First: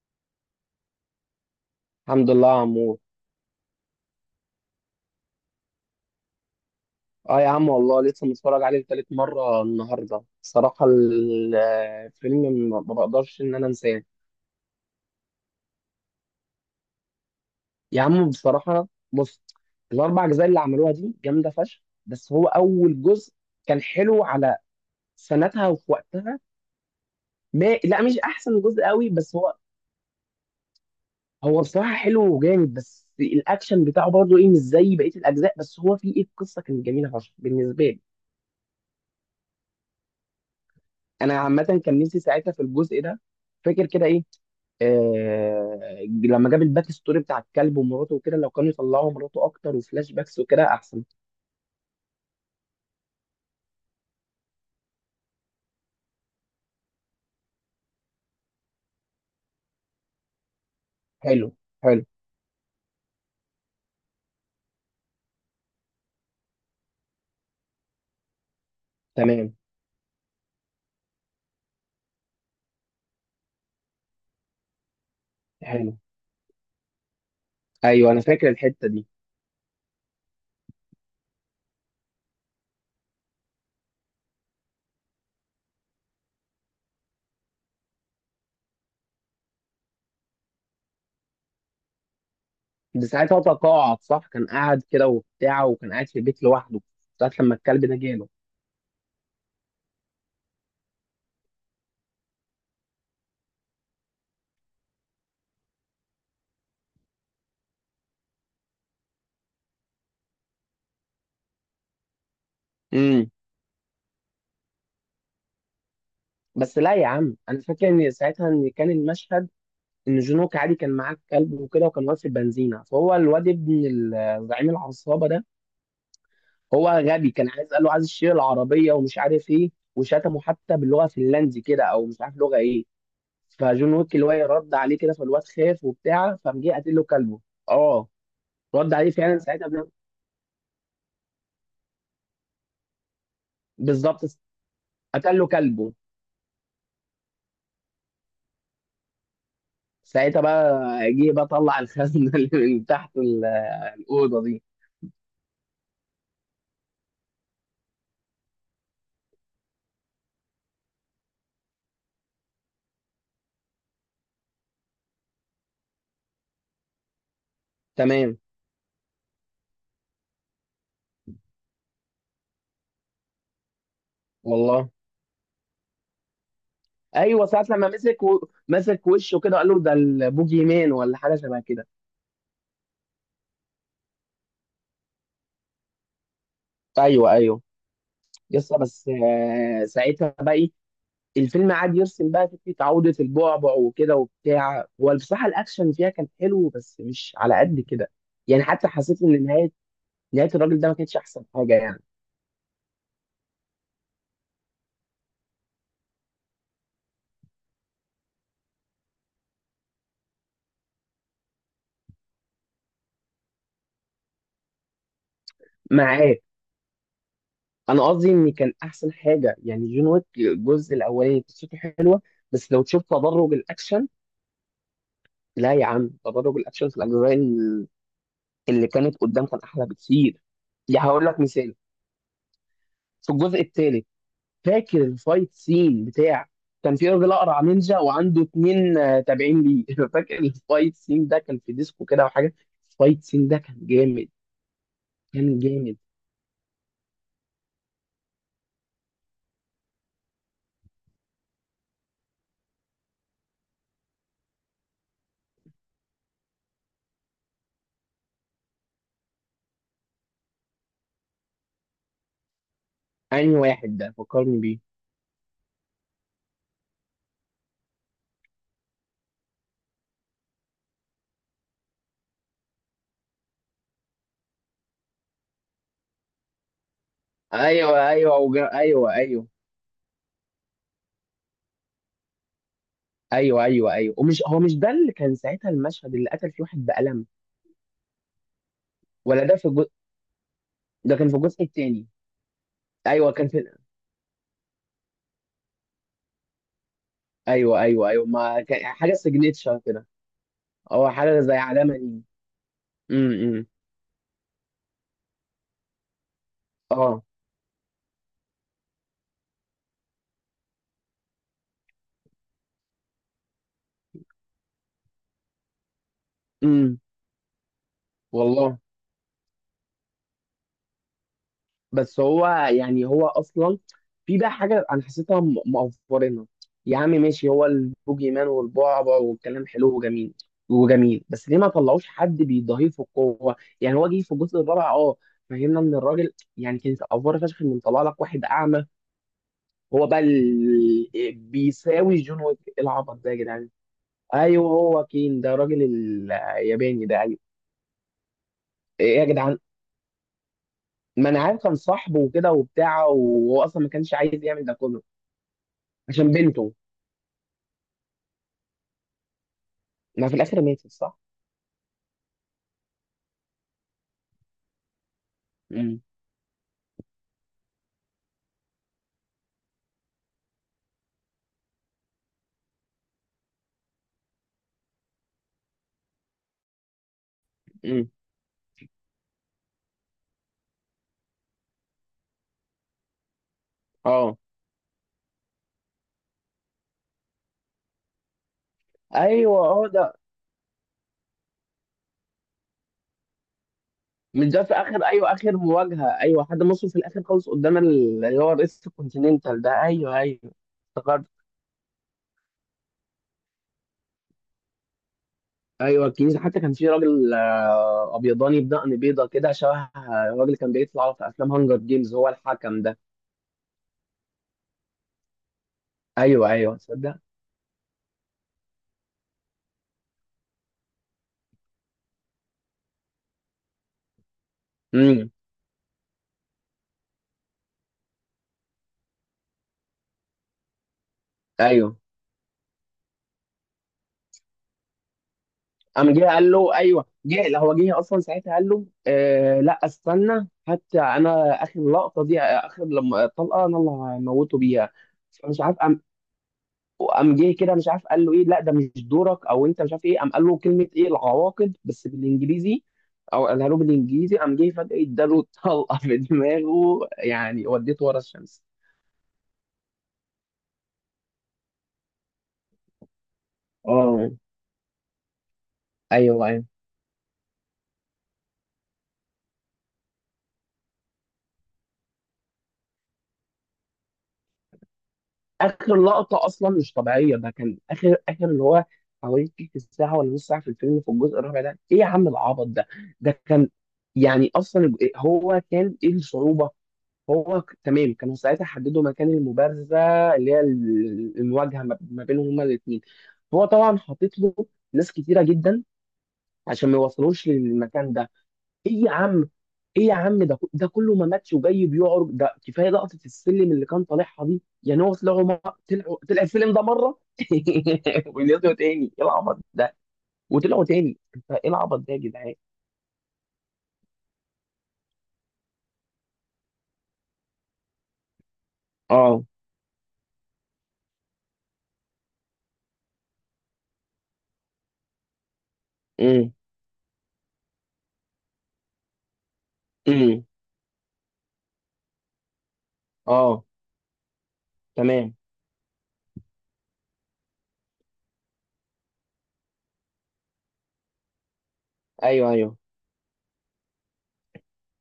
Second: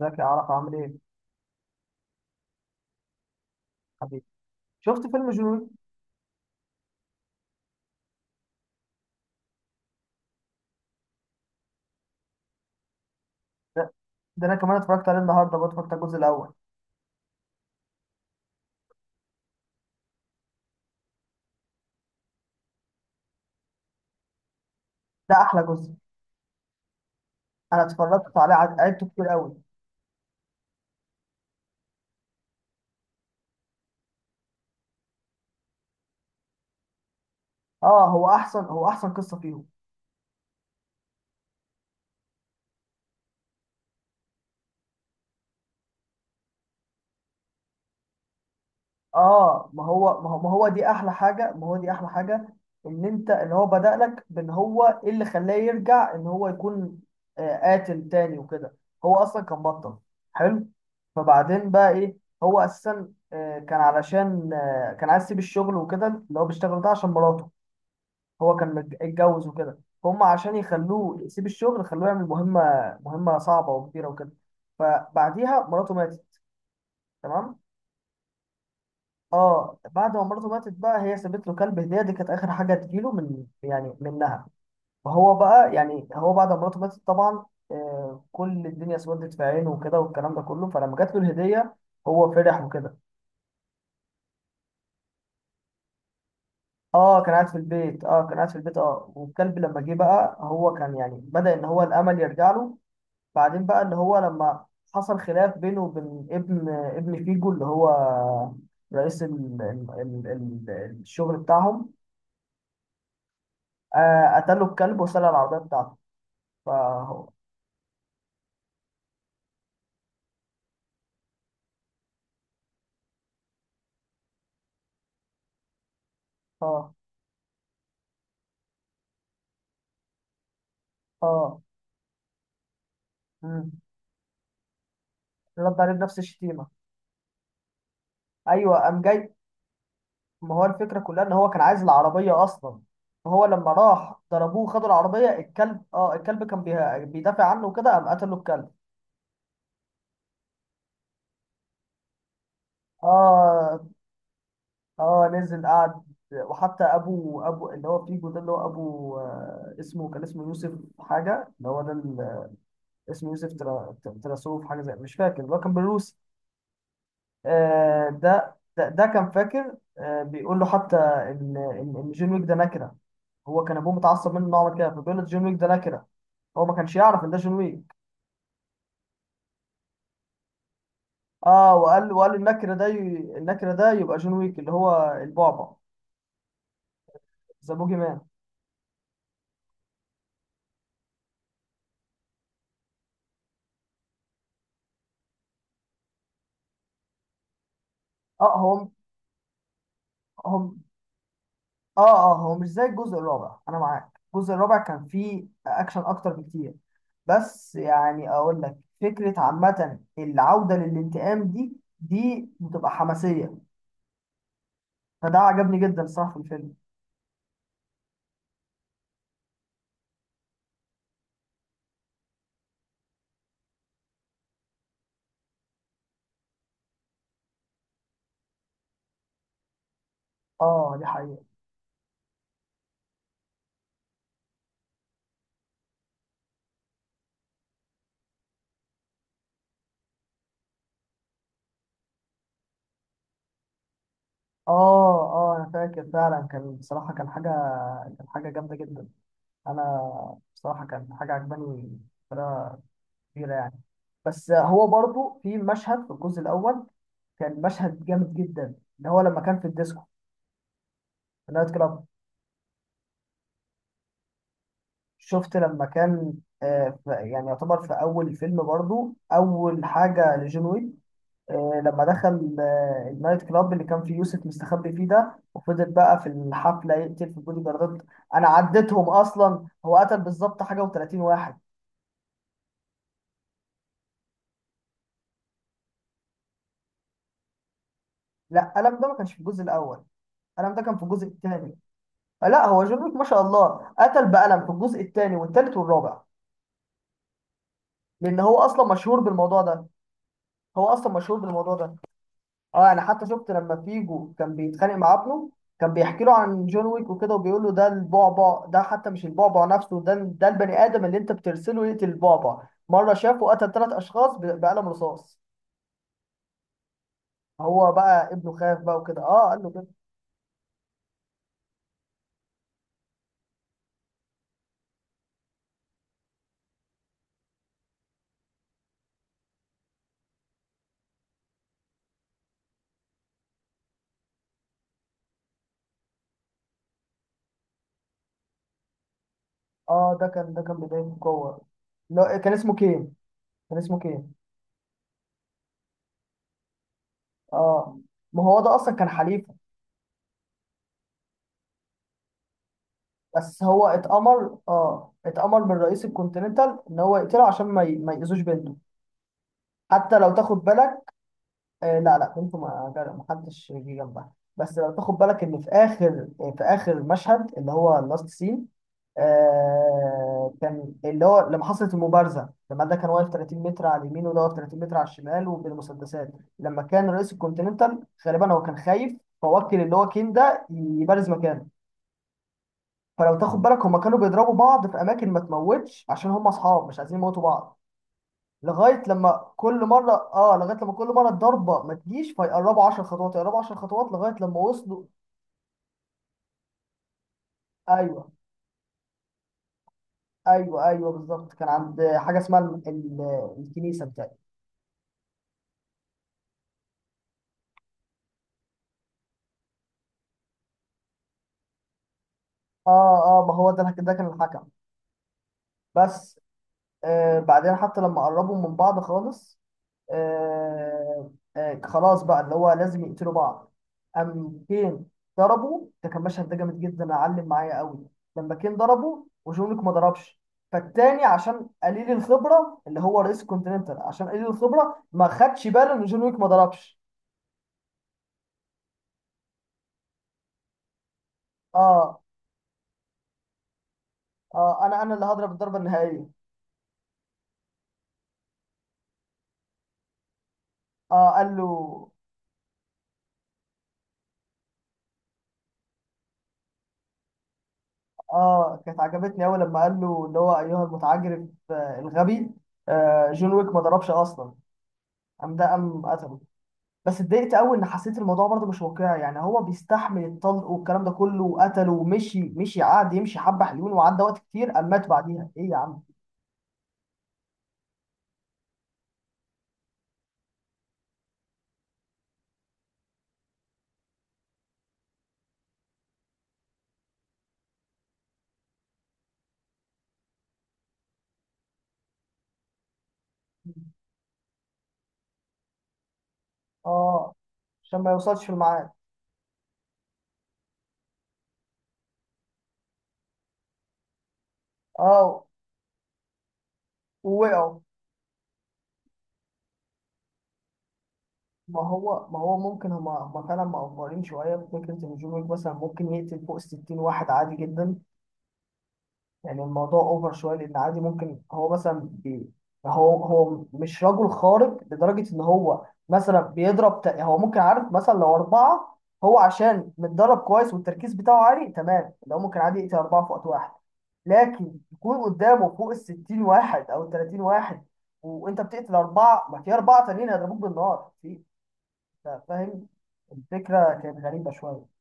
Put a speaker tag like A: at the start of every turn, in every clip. A: ازيك يا عرفة؟ عامل ايه
B: الحمد لله يا عمور.
A: حبيبي؟ شفت فيلم جنون؟
B: اه يا عم والله لسه متفرج عليه لتالت مرة النهاردة، بصراحة الفيلم ما بقدرش انا
A: ده,
B: انساه.
A: ده انا كمان اتفرجت عليه النهارده، برضه اتفرجت على الجزء الاول.
B: يا عم بصراحة بص، الاربع اجزاء اللي عملوها دي جامدة فشخ، بس هو اول جزء كان حلو على
A: ده احلى
B: سنتها وفي
A: جزء،
B: وقتها. ما
A: انا
B: لا، مش
A: اتفرجت عليه
B: احسن جزء
A: عدته
B: قوي،
A: كتير
B: بس
A: قوي.
B: هو هو بصراحة حلو وجامد، بس الاكشن بتاعه برضه ايه مش زي بقية الاجزاء، بس هو فيه ايه، القصة كانت جميلة فشخ بالنسبة لي.
A: اه هو احسن، هو احسن قصه فيهم.
B: انا عامه كان نفسي ساعتها في الجزء ده. فاكر كده ايه، آه، لما جاب الباك ستوري بتاع الكلب ومراته وكده، لو كانوا يطلعوا مراته
A: اه
B: اكتر
A: ما
B: وفلاش
A: هو ما هو
B: باكس
A: ما
B: وكده
A: هو دي
B: احسن.
A: احلى حاجه، ما هو دي احلى حاجه، انت اللي هو بدأ لك بان هو ايه اللي خلاه يرجع، ان هو يكون قاتل تاني وكده. هو اصلا كان بطل حلو.
B: حلو.
A: فبعدين بقى
B: حلو.
A: ايه؟ هو اساسا كان علشان كان عايز يسيب الشغل وكده، اللي هو بيشتغل ده، عشان مراته. هو كان اتجوز
B: تمام.
A: وكده. هم عشان يخلوه يسيب الشغل خلوه يعمل مهمة، مهمة صعبة وكبيرة وكده، فبعديها مراته
B: حلو.
A: ماتت. تمام.
B: ايوه انا فاكر الحته دي.
A: اه بعد ما مراته ماتت بقى، هي سابت له كلب هدية، دي كانت آخر حاجة تجيله من يعني منها. فهو بقى يعني هو بعد ما مراته ماتت طبعا كل الدنيا اسودت في عينه وكده والكلام ده كله، فلما جات له الهدية هو فرح وكده.
B: ده ساعتها هو تقاعد صح، كان قاعد كده وبتاع وكان قاعد في البيت لوحده.
A: اه
B: ساعه
A: كان قاعد في
B: لما الكلب ده
A: البيت، اه
B: جاله.
A: كان قاعد في البيت اه والكلب لما جه بقى هو كان يعني بدأ ان هو الامل يرجع له. بعدين بقى اللي هو لما حصل خلاف بينه وبين ابن فيجو، اللي هو رئيس ال... الشغل بتاعهم.
B: امم.
A: قتله الكلب وسرق العربية بتاعته.
B: بس لا يا
A: فهو
B: عم، انا فاكر ان ساعتها ان كان المشهد ان جون ويك عادي كان معاه الكلب وكده، وكان واقف في البنزينه، فهو الواد ابن زعيم العصابه ده هو
A: اه.
B: غبي، كان عايز قال له عايز الشير العربيه ومش عارف ايه وشتمه حتى باللغه الفنلندي
A: اه.
B: كده او مش عارف لغه ايه.
A: مم.
B: فجون ويك اللي هو إيه رد عليه كده، فالواد
A: رد
B: خاف
A: عليه بنفس
B: وبتاع فقام
A: الشتيمة.
B: جه قاتل له كلبه. اه
A: ايوه
B: رد
A: قام
B: عليه
A: جاي.
B: فعلا ساعتها
A: ما هو الفكرة كلها ان هو كان عايز العربية اصلا، فهو لما راح
B: بالظبط.
A: ضربوه، خدوا العربية،
B: قتل له
A: الكلب
B: كلبه
A: اه الكلب كان بيدافع عنه وكده، قام قتله الكلب.
B: ساعتها بقى، جه بقى طلع الخزنه اللي من تحت
A: اه.
B: الاوضه دي.
A: اه. نزل قعد، وحتى ابو اللي هو فيجو ده، اللي هو ابو، اسمه كان اسمه يوسف حاجه، اللي هو ده اسمه يوسف، تراسوف حاجه زي، مش فاكر، اللي هو كان بالروسي.
B: تمام.
A: ده كان فاكر، بيقول له حتى ان إن جون ويك ده نكره. هو كان ابوه متعصب منه نوع من كده،
B: والله.
A: فبيقول له جون ويك ده نكره، هو ما كانش يعرف ان ده
B: ايوه
A: جون
B: ساعه
A: ويك.
B: لما مسك وشه كده قال له ده البوجي مان ولا حاجه شبه
A: اه
B: كده.
A: وقال النكره ده النكره ده يبقى جون ويك اللي هو البعبع،
B: ايوه ايوه
A: ذا بوجي مان.
B: يسطا بس. آه، ساعتها بقى إيه؟ الفيلم قعد يرسم بقى فكره عوده البعبع وكده وبتاع. هو بصراحه الاكشن فيها كان حلو بس مش على قد كده.
A: اه.
B: يعني حتى
A: هو
B: حسيت ان نهايه نهايه الراجل
A: هم.
B: ده ما كانتش احسن حاجه يعني.
A: اه. اه هو مش زي الجزء الرابع، انا معاك، الجزء الرابع كان فيه اكشن اكتر بكتير، بس يعني اقول لك فكره عامه، العوده للانتقام دي بتبقى حماسيه، فده عجبني جدا الصراحه في
B: معاك.
A: الفيلم.
B: انا قصدي ان كان احسن حاجه يعني جون ويك الجزء الاولاني قصته حلوه، بس لو تشوف تدرج الاكشن. لا يا عم، تدرج الاكشن في الاجزاء اللي كانت قدام كان احلى بكتير.
A: اه دي
B: يعني هقول لك
A: حقيقه.
B: مثال، في الجزء الثالث فاكر الفايت سين بتاع كان في راجل اقرع نينجا وعنده اتنين آه، تابعين ليه. فاكر الفايت سين ده كان في ديسكو كده وحاجه. الفايت سين ده كان جامد،
A: اه اه
B: كان
A: انا
B: جامد.
A: فاكر فعلا، كان بصراحه كان حاجه، كان حاجه جامده جدا. انا بصراحه كان حاجه عجباني بطريقه كبيره يعني. بس هو برضو في مشهد في الجزء الاول كان مشهد جامد جدا، اللي هو لما كان في الديسكو، في النايت كلاب.
B: انهي واحد ده فكرني بيه،
A: شفت لما كان، يعني يعتبر في اول الفيلم برضو اول حاجه لجون ويك، لما دخل النايت كلاب اللي كان فيه يوسف مستخبي فيه ده، وفضل بقى في الحفله يقتل في البودي جاردات.
B: ايوه ايوه
A: انا
B: وجا...
A: عديتهم
B: ايوه ايوه
A: اصلا، هو قتل بالظبط حاجه و30 واحد.
B: ايوه ومش هو مش ده اللي كان ساعتها المشهد اللي قتل فيه واحد بقلم؟
A: لا قلم ده ما كانش في
B: ولا ده
A: الجزء
B: في الجزء.
A: الاول، قلم ده كان في
B: ده
A: الجزء
B: كان في الجزء
A: الثاني.
B: التاني.
A: لا هو جون ويك ما
B: ايوه
A: شاء
B: كان في
A: الله قتل بقلم في الجزء الثاني والثالث والرابع،
B: ايوه ايوه ايوه
A: لان هو
B: ما كان
A: اصلا
B: حاجه
A: مشهور بالموضوع
B: سيجنتشر
A: ده،
B: كده
A: هو
B: او
A: اصلا مشهور
B: حاجه زي
A: بالموضوع ده
B: علامه دي.
A: اه انا حتى شفت
B: امم.
A: لما فيجو كان بيتخانق مع ابنه، كان بيحكي له عن جون ويك
B: اه.
A: وكده، وبيقول له ده البعبع، ده حتى مش البعبع نفسه، ده ده البني ادم اللي انت بترسله يقتل البعبع. مره شافه قتل 3 اشخاص بقلم رصاص.
B: امم.
A: هو بقى ابنه خاف
B: والله.
A: بقى وكده، اه قال له كده.
B: بس هو يعني هو اصلا في بقى حاجه انا حسيتها مقفرنا. يا عم ماشي، هو البوجي مان والبعبع والكلام حلو وجميل وجميل، بس ليه ما طلعوش حد بيضاهيه في القوه؟ يعني هو جه في الجزء الرابع اه، فهمنا ان الراجل يعني كانت افوره فشخ ان طلع لك واحد اعمى. هو
A: اه
B: بقى
A: ده كان، ده كان بدايه القوه.
B: بيساوي
A: لا
B: جون
A: كان
B: ويك؟
A: اسمه
B: إيه
A: كين،
B: العبط ده يا جدعان؟
A: كان اسمه كين.
B: ايوه هو كين ده الراجل الياباني ده ايوه.
A: اه ما هو ده اصلا كان
B: ايه يا
A: حليفه،
B: جدعان، ما انا عارف كان صاحبه وكده وبتاع،
A: بس
B: وهو اصلا
A: هو
B: ما كانش عايز
A: اتأمر،
B: يعمل ده كله.
A: اه اتأمر من رئيس
B: عشان بنته.
A: الكونتيننتال ان هو يقتله عشان ما ما يأذوش بنته. حتى
B: ما
A: لو
B: في
A: تاخد
B: الاخر ماتت
A: بالك،
B: صح.
A: لا كنت ما ما حدش جه جنبها، بس لو تاخد بالك ان في
B: امم.
A: اخر، في اخر مشهد اللي هو اللاست سين. آه كان اللي هو لما حصلت المبارزه، لما ده كان واقف 30 متر على اليمين، وده واقف 30 متر على الشمال، وبالمسدسات. لما كان رئيس الكونتيننتال
B: امم.
A: غالبا هو كان خايف، فوكل اللي هو كين ده يبارز مكانه. فلو تاخد بالك هما كانوا
B: اه.
A: بيضربوا بعض في اماكن ما تموتش، عشان هما اصحاب مش عايزين يموتوا بعض. لغايه لما
B: ايوه
A: كل
B: اه
A: مره
B: ده.
A: اه، لغايه لما كل مره الضربه ما تجيش، فيقربوا 10 خطوات، يقربوا 10 خطوات، لغايه
B: مش
A: لما
B: ده في
A: وصلوا.
B: اخر، ايوه اخر مواجهه، ايوه حد مصر في الاخر خالص قدام
A: ايوه
B: اللي هو رئيس الكونتيننتال ده. ايوه ايوه.
A: ايوه
B: افتكرت.
A: بالظبط كان عند حاجه اسمها الكنيسه بتاعي.
B: ايوه الكنيسه، حتى كان في راجل آه، ابيضاني بدقن بيضه كده شبه آه، الراجل اللي كان بيطلع في افلام هانجر جيمز، هو الحكم ده.
A: اه. اه ما هو ده كان الحكم بس.
B: ايوه ايوه تصدق.
A: آه بعدين حتى لما قربوا من بعض خالص، آه آه خلاص بقى اللي هو لازم يقتلوا بعض، قام كين
B: امم.
A: ضربه، ده كان مشهد، ده جامد جدا علم معايا قوي، لما كين ضربه وجونك ما ضربش، فالتاني عشان
B: ايوه
A: قليل الخبره اللي هو رئيس الكونتيننتال، عشان قليل الخبره ما خدش باله ان
B: قام
A: جون
B: جه
A: ويك ما
B: قال له
A: ضربش.
B: ايوه جه، لا هو جه اصلا ساعتها قال له آه لا استنى، حتى انا اخر
A: اه.
B: لقطه دي اخر لما الطلقه انا اللي هموته
A: اه
B: بيها.
A: انا اللي هضرب
B: فمش عارف
A: الضربه
B: قام
A: النهائيه.
B: قام جه كده مش عارف قال له ايه، لا ده مش دورك او انت مش عارف ايه، قام قال له كلمه ايه
A: اه قال له.
B: العواقب بس بالانجليزي، او قالها له بالانجليزي، قام جه فجاه اداله طلقه في دماغه يعني وديته ورا الشمس.
A: اه كانت عجبتني قوي لما قال له اللي هو ايها المتعجرف، آه الغبي، آه جون ويك ما ضربش
B: اه.
A: اصلا، قام ده قام قتله.
B: ايوه.
A: بس اتضايقت قوي ان حسيت الموضوع برضه مش واقعي، يعني هو بيستحمل الطلق والكلام ده كله وقتله، ومشي مشي، قعد يمشي حبه حلوين، وعدى وقت كتير اما مات بعديها، ايه يا
B: اخر
A: عم.
B: لقطه اصلا مش طبيعيه، ده كان اخر اخر اللي هو حوالي تلت ساعه ولا نص ساعه في الفيلم في الجزء الرابع ده. ايه يا عم العبط ده؟ ده كان يعني اصلا هو كان ايه الصعوبه؟ تمام، كانوا ساعتها حددوا مكان المبارزه اللي هي المواجهه ما بينهم هما الاثنين، هو طبعا حاطط له ناس كتيره جدا عشان ما
A: اه
B: يوصلوش
A: عشان ما
B: للمكان ده.
A: يوصلش في الميعاد.
B: ايه يا عم، ايه يا عم، ده ده كله ما ماتش وجاي بيعرج، ده كفايه لقطه السلم اللي كان طالعها دي، يعني هو
A: اه
B: طلعوا طلع السلم ده مره.
A: ووقعوا.
B: ونزلوا تاني، ايه العبط ده؟ وطلعوا تاني، انت ايه
A: ما
B: العبط ده يا
A: هو ما
B: جدعان؟
A: هو ممكن هما فعلا مقفرين شويه في فكره ان جون ويك مثلا ممكن يقتل فوق 60 واحد عادي جدا.
B: اه.
A: يعني الموضوع اوفر شويه، لان عادي ممكن هو مثلا هو مش رجل خارق لدرجه ان هو مثلا
B: امم.
A: هو ممكن، عارف، مثلا لو اربعه، هو عشان متدرب
B: امم.
A: كويس والتركيز بتاعه عالي تمام، لو ممكن عادي يقتل اربعه في وقت
B: اه.
A: واحد. لكن يكون
B: تمام.
A: قدامه فوق ال 60 واحد او 30 واحد، وانت بتقتل اربعه، ما في اربعه تانيين هيضربوك بالنار في، أنت
B: ايوه ايوه.
A: فاهم؟ الفكره كانت غريبه شويه.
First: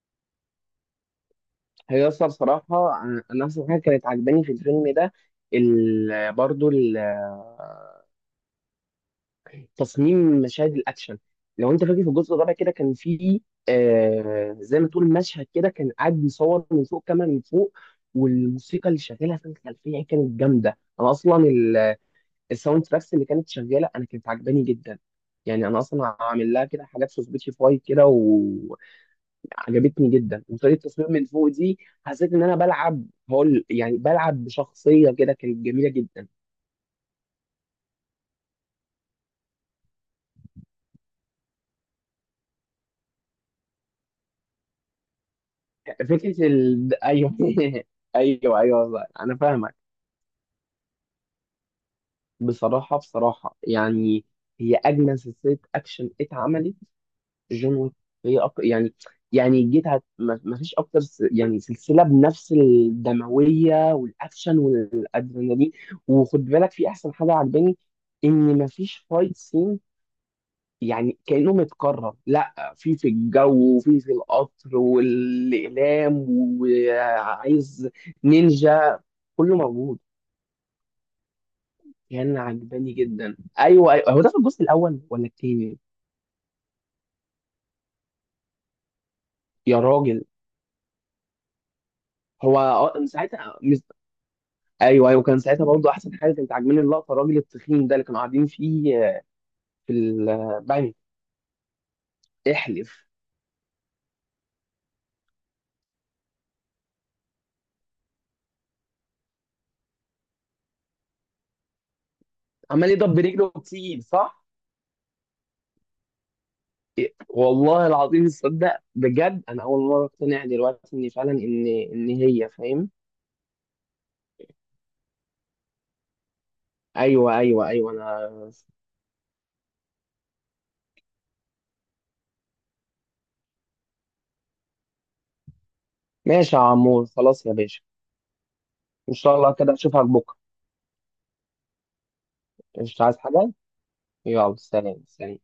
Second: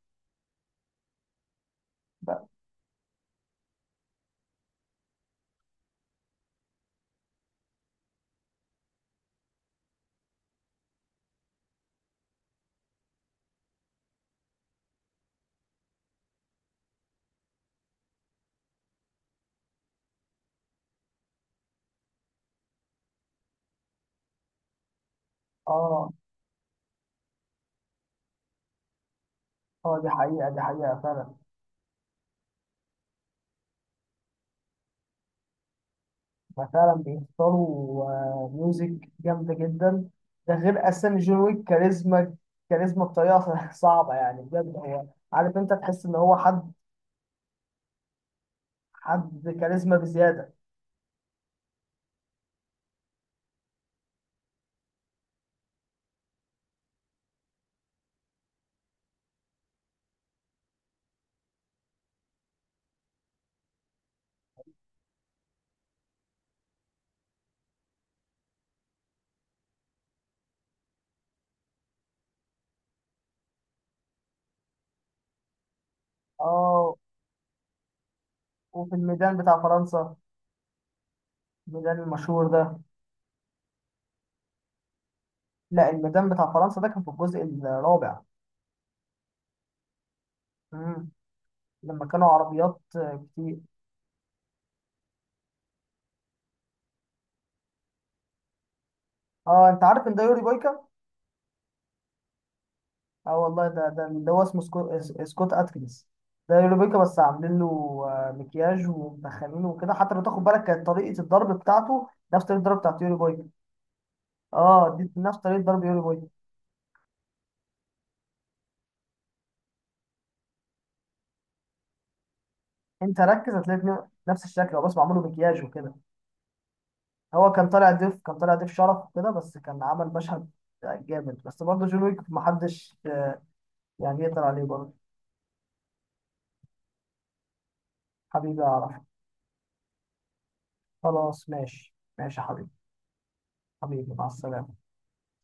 B: هي اصلا
A: ب-
B: صراحه انا اصلا حاجه كانت عجباني في الفيلم ده برضو تصميم مشاهد الاكشن. لو انت فاكر في الجزء الرابع كده كان في آه زي ما تقول مشهد كده كان قاعد بيصور من فوق كاميرا من فوق، والموسيقى اللي شغاله في الخلفيه كانت جامده. انا اصلا الساوند تراكس اللي كانت شغاله انا كانت عجباني جدا. يعني انا
A: اه.
B: اصلا عامل لها كده حاجات في سبوتيفاي كده وعجبتني
A: اه دي
B: جدا.
A: حقيقه، دي
B: وطريقه
A: حقيقه
B: التصوير من
A: فعلا.
B: فوق دي حسيت ان انا بلعب، هقول يعني بلعب بشخصيه كده، كانت جميله جدا.
A: فعلا بيختاروا ميوزك جامدة جدا، ده غير أساسا جون ويك كاريزما، كاريزما بطريقة صعبة يعني بجد. هو عارف أنت تحس إن هو حد،
B: ايوه ايوه انا
A: حد
B: فاهمك.
A: كاريزما بزيادة.
B: بصراحة بصراحة يعني هي أجمل سلسلة أكشن اتعملت جون ويك. يعني يعني ما فيش يعني سلسلة بنفس الدموية والأكشن والأدرينالين. وخد بالك في أحسن حاجة عجباني، إن ما فيش فايت سين يعني كأنه متكرر، لا في الجو وفي القطر والإقلام
A: آه
B: وعايز
A: وفي
B: نينجا،
A: الميدان
B: كله
A: بتاع
B: موجود.
A: فرنسا، الميدان
B: كان
A: المشهور ده.
B: عجباني جدا. ايوه ايوه، هو ده في الجزء الاول ولا التاني؟
A: لا الميدان بتاع فرنسا ده كان في الجزء الرابع.
B: يا راجل.
A: مم. لما كانوا
B: هو
A: عربيات
B: آه،
A: كتير.
B: ايوه ايوه كان ساعتها برضه احسن حاجه كانت عاجباني اللقطه الراجل التخين ده اللي كانوا قاعدين فيه آه،
A: آه أنت
B: في
A: عارف إن ده يوري بويكا؟
B: البنك. احلف.
A: اه والله ده ده اللي هو اسمه سكوت اتكنز، ده يوريبيكا بس عاملين له مكياج ومدخلينه وكده. حتى لو تاخد بالك كانت طريقه الضرب بتاعته نفس طريقه الضرب
B: عمال
A: بتاعت
B: يضرب
A: يوريبيكا.
B: برجله كتير صح؟
A: اه دي نفس طريقه ضرب يوريبيكا.
B: إيه، والله العظيم، تصدق بجد انا اول مره اقتنع دلوقتي ان فعلا ان هي، فاهم.
A: انت ركز هتلاقي اتنين نفس الشكل، هو بس معمول له مكياج وكده.
B: ايوه
A: هو
B: ايوه
A: كان طالع
B: ايوه
A: ضيف،
B: انا.
A: كان طالع ضيف شرف وكده، بس كان عمل مشهد جامد، بس برضه جون ويك محدش يعني يقدر عليه برضه.
B: ماشي يا عمور، خلاص يا باشا،
A: حبيبي اعرف.
B: ان شاء الله كده اشوفك بكره.
A: خلاص ماشي ماشي يا حبيبي.
B: مش عايز حاجه.
A: حبيبي مع
B: يلا
A: السلامه.
B: سلام سلام.